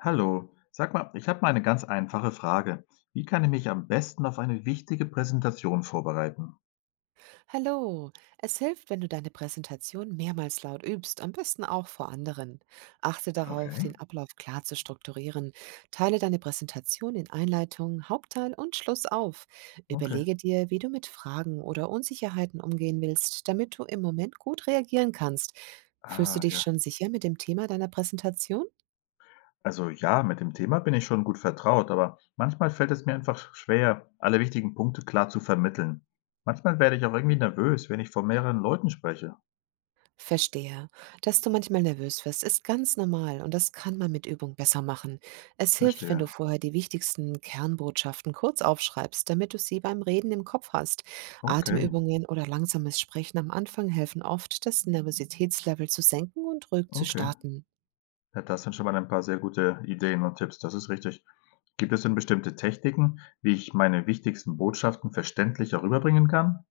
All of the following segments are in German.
Hallo, sag mal, ich habe mal eine ganz einfache Frage. Wie kann ich mich am besten auf eine wichtige Präsentation vorbereiten? Hallo, es hilft, wenn du deine Präsentation mehrmals laut übst, am besten auch vor anderen. Achte darauf, Okay, den Ablauf klar zu strukturieren. Teile deine Präsentation in Einleitung, Hauptteil und Schluss auf. okay. Überlege dir, wie du mit Fragen oder Unsicherheiten umgehen willst, damit du im Moment gut reagieren kannst. Fühlst du Ah, dich ja. schon sicher mit dem Thema deiner Präsentation? Also ja, mit dem Thema bin ich schon gut vertraut, aber manchmal fällt es mir einfach schwer, alle wichtigen Punkte klar zu vermitteln. Manchmal werde ich auch irgendwie nervös, wenn ich vor mehreren Leuten spreche. Verstehe. Dass du manchmal nervös wirst, ist ganz normal und das kann man mit Übung besser machen. Es hilft, wenn du Verstehe. vorher die wichtigsten Kernbotschaften kurz aufschreibst, damit du sie beim Reden im Kopf hast. Okay, Atemübungen oder langsames Sprechen am Anfang helfen oft, das Nervositätslevel zu senken und ruhig zu okay. starten. Ja, das sind schon mal ein paar sehr gute Ideen und Tipps, das ist richtig. Gibt es denn bestimmte Techniken, wie ich meine wichtigsten Botschaften verständlicher rüberbringen kann?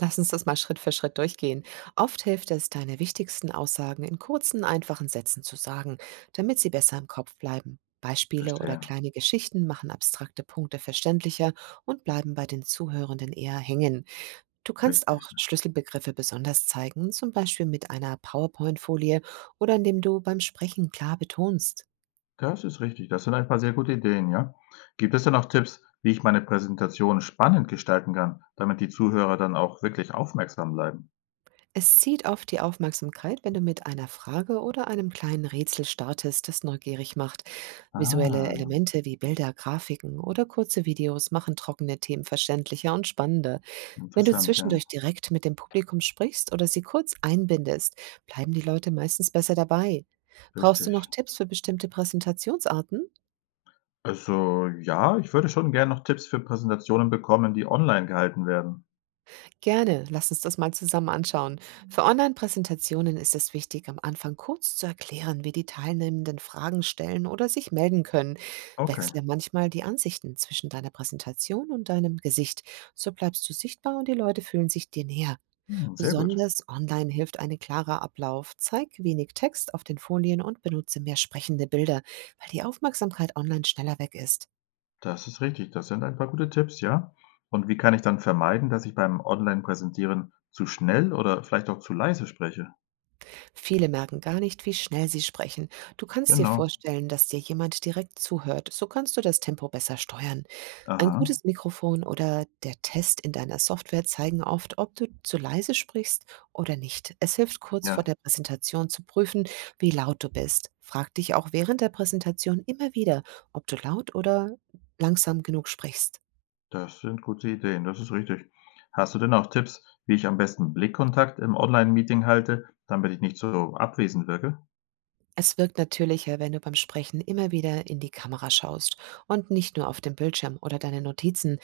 Lass uns das mal Schritt für Schritt durchgehen. Oft hilft es, deine wichtigsten Aussagen in kurzen, einfachen Sätzen zu sagen, damit sie besser im Kopf bleiben. Beispiele oder Verstehe, kleine Geschichten machen abstrakte Punkte verständlicher und bleiben bei den Zuhörenden eher hängen. Du kannst auch richtig. Schlüsselbegriffe besonders zeigen, zum Beispiel mit einer PowerPoint-Folie oder indem du beim Sprechen klar betonst. Das ist richtig. Das sind ein paar sehr gute Ideen, ja. Gibt es denn auch Tipps, wie ich meine Präsentation spannend gestalten kann, damit die Zuhörer dann auch wirklich aufmerksam bleiben? Es zieht oft die Aufmerksamkeit, wenn du mit einer Frage oder einem kleinen Rätsel startest, das neugierig macht. Visuelle Ah, Elemente wie Bilder, Grafiken oder kurze Videos machen trockene Themen verständlicher und spannender. Wenn du interessant, ja, zwischendurch direkt mit dem Publikum sprichst oder sie kurz einbindest, bleiben die Leute meistens besser dabei. Brauchst du noch richtig. Tipps für bestimmte Präsentationsarten? Also ja, ich würde schon gerne noch Tipps für Präsentationen bekommen, die online gehalten werden. Gerne, lass uns das mal zusammen anschauen. Für Online-Präsentationen ist es wichtig, am Anfang kurz zu erklären, wie die Teilnehmenden Fragen stellen oder sich melden können. Okay, Wechsle manchmal die Ansichten zwischen deiner Präsentation und deinem Gesicht. So bleibst du sichtbar und die Leute fühlen sich dir näher. hm, sehr gut. Besonders online hilft ein klarer Ablauf. Zeig wenig Text auf den Folien und benutze mehr sprechende Bilder, weil die Aufmerksamkeit online schneller weg ist. Das ist richtig. Das sind ein paar gute Tipps, ja. Und wie kann ich dann vermeiden, dass ich beim Online-Präsentieren zu schnell oder vielleicht auch zu leise spreche? Viele merken gar nicht, wie schnell sie sprechen. Du kannst dir Genau. vorstellen, dass dir jemand direkt zuhört. So kannst du das Tempo besser steuern. Ein Aha, gutes Mikrofon oder der Test in deiner Software zeigen oft, ob du zu leise sprichst oder nicht. Es hilft kurz vor ja. der Präsentation zu prüfen, wie laut du bist. Frag dich auch während der Präsentation immer wieder, ob du laut oder langsam genug sprichst. Das sind gute Ideen, das ist richtig. Hast du denn auch Tipps, wie ich am besten Blickkontakt im Online-Meeting halte, damit ich nicht so abwesend wirke? Es wirkt natürlicher, wenn du beim Sprechen immer wieder in die Kamera schaust und nicht nur auf den Bildschirm oder deine Notizen.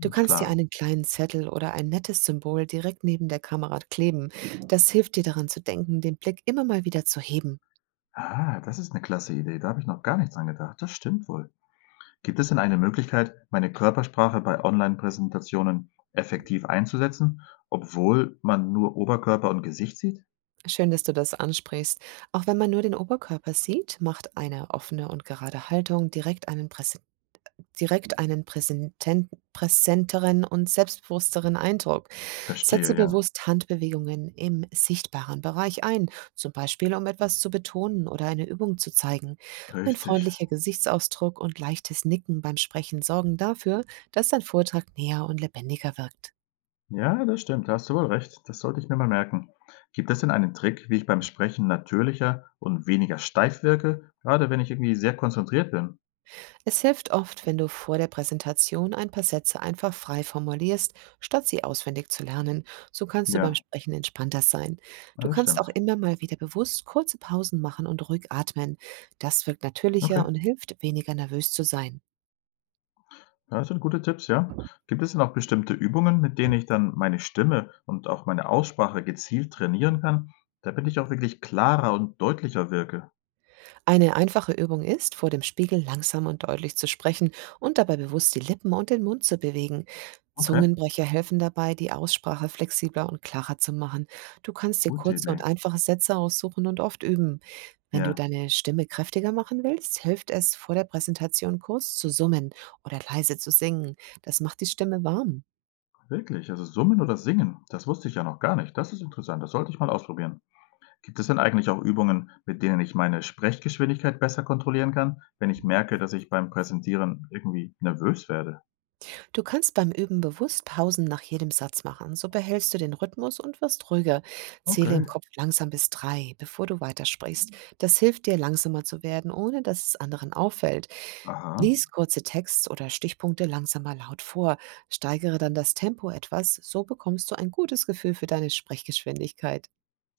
Du kannst dir klar. einen kleinen Zettel oder ein nettes Symbol direkt neben der Kamera kleben. Das hilft dir daran zu denken, den Blick immer mal wieder zu heben. Ah, das ist eine klasse Idee, da habe ich noch gar nichts dran gedacht. Das stimmt wohl. Gibt es denn eine Möglichkeit, meine Körpersprache bei Online-Präsentationen effektiv einzusetzen, obwohl man nur Oberkörper und Gesicht sieht? Schön, dass du das ansprichst. Auch wenn man nur den Oberkörper sieht, macht eine offene und gerade Haltung direkt einen präsenteren und selbstbewussteren Eindruck. Verstehe, Setze ja. bewusst Handbewegungen im sichtbaren Bereich ein, zum Beispiel um etwas zu betonen oder eine Übung zu zeigen. Ein Richtig. freundlicher Gesichtsausdruck und leichtes Nicken beim Sprechen sorgen dafür, dass dein Vortrag näher und lebendiger wirkt. Ja, das stimmt, da hast du wohl recht. Das sollte ich mir mal merken. Gibt es denn einen Trick, wie ich beim Sprechen natürlicher und weniger steif wirke, gerade wenn ich irgendwie sehr konzentriert bin? Es hilft oft, wenn du vor der Präsentation ein paar Sätze einfach frei formulierst, statt sie auswendig zu lernen. So kannst du beim Ja, Sprechen entspannter sein. ja, Du das kannst auch stimmt. immer mal wieder bewusst kurze Pausen machen und ruhig atmen. Das wirkt Okay, natürlicher und hilft, weniger nervös zu sein. ja, das sind gute Tipps, ja. Gibt es denn auch bestimmte Übungen, mit denen ich dann meine Stimme und auch meine Aussprache gezielt trainieren kann, damit ich auch wirklich klarer und deutlicher wirke? Eine einfache Übung ist, vor dem Spiegel langsam und deutlich zu sprechen und dabei bewusst die Lippen und den Mund zu bewegen. Okay, Zungenbrecher helfen dabei, die Aussprache flexibler und klarer zu machen. Du kannst dir gute kurze Idee. und einfache Sätze aussuchen und oft üben. Wenn du Ja, deine Stimme kräftiger machen willst, hilft es, vor der Präsentation kurz zu summen oder leise zu singen. Das macht die Stimme warm. wirklich. Also summen oder singen, das wusste ich ja noch gar nicht. Das ist interessant, das sollte ich mal ausprobieren. Gibt es denn eigentlich auch Übungen, mit denen ich meine Sprechgeschwindigkeit besser kontrollieren kann, wenn ich merke, dass ich beim Präsentieren irgendwie nervös werde? Du kannst beim Üben bewusst Pausen nach jedem Satz machen. So behältst du den Rhythmus und wirst ruhiger. Zähle Okay, im Kopf langsam bis drei, bevor du weitersprichst. Das hilft dir, langsamer zu werden, ohne dass es anderen auffällt. aha, Lies kurze Texts oder Stichpunkte langsamer laut vor. Steigere dann das Tempo etwas. So bekommst du ein gutes Gefühl für deine Sprechgeschwindigkeit.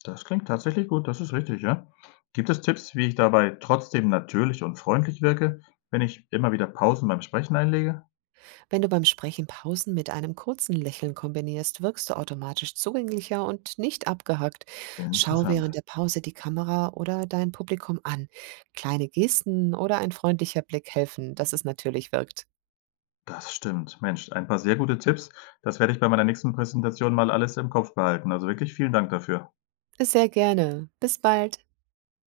das klingt tatsächlich gut, das ist richtig, ja. Gibt es Tipps, wie ich dabei trotzdem natürlich und freundlich wirke, wenn ich immer wieder Pausen beim Sprechen einlege? Wenn du beim Sprechen Pausen mit einem kurzen Lächeln kombinierst, wirkst du automatisch zugänglicher und nicht abgehackt. Schau Interessant. während der Pause die Kamera oder dein Publikum an. Kleine Gesten oder ein freundlicher Blick helfen, dass es natürlich wirkt. Das stimmt. Mensch, ein paar sehr gute Tipps. Das werde ich bei meiner nächsten Präsentation mal alles im Kopf behalten. Also wirklich vielen Dank dafür. Sehr gerne. Bis bald.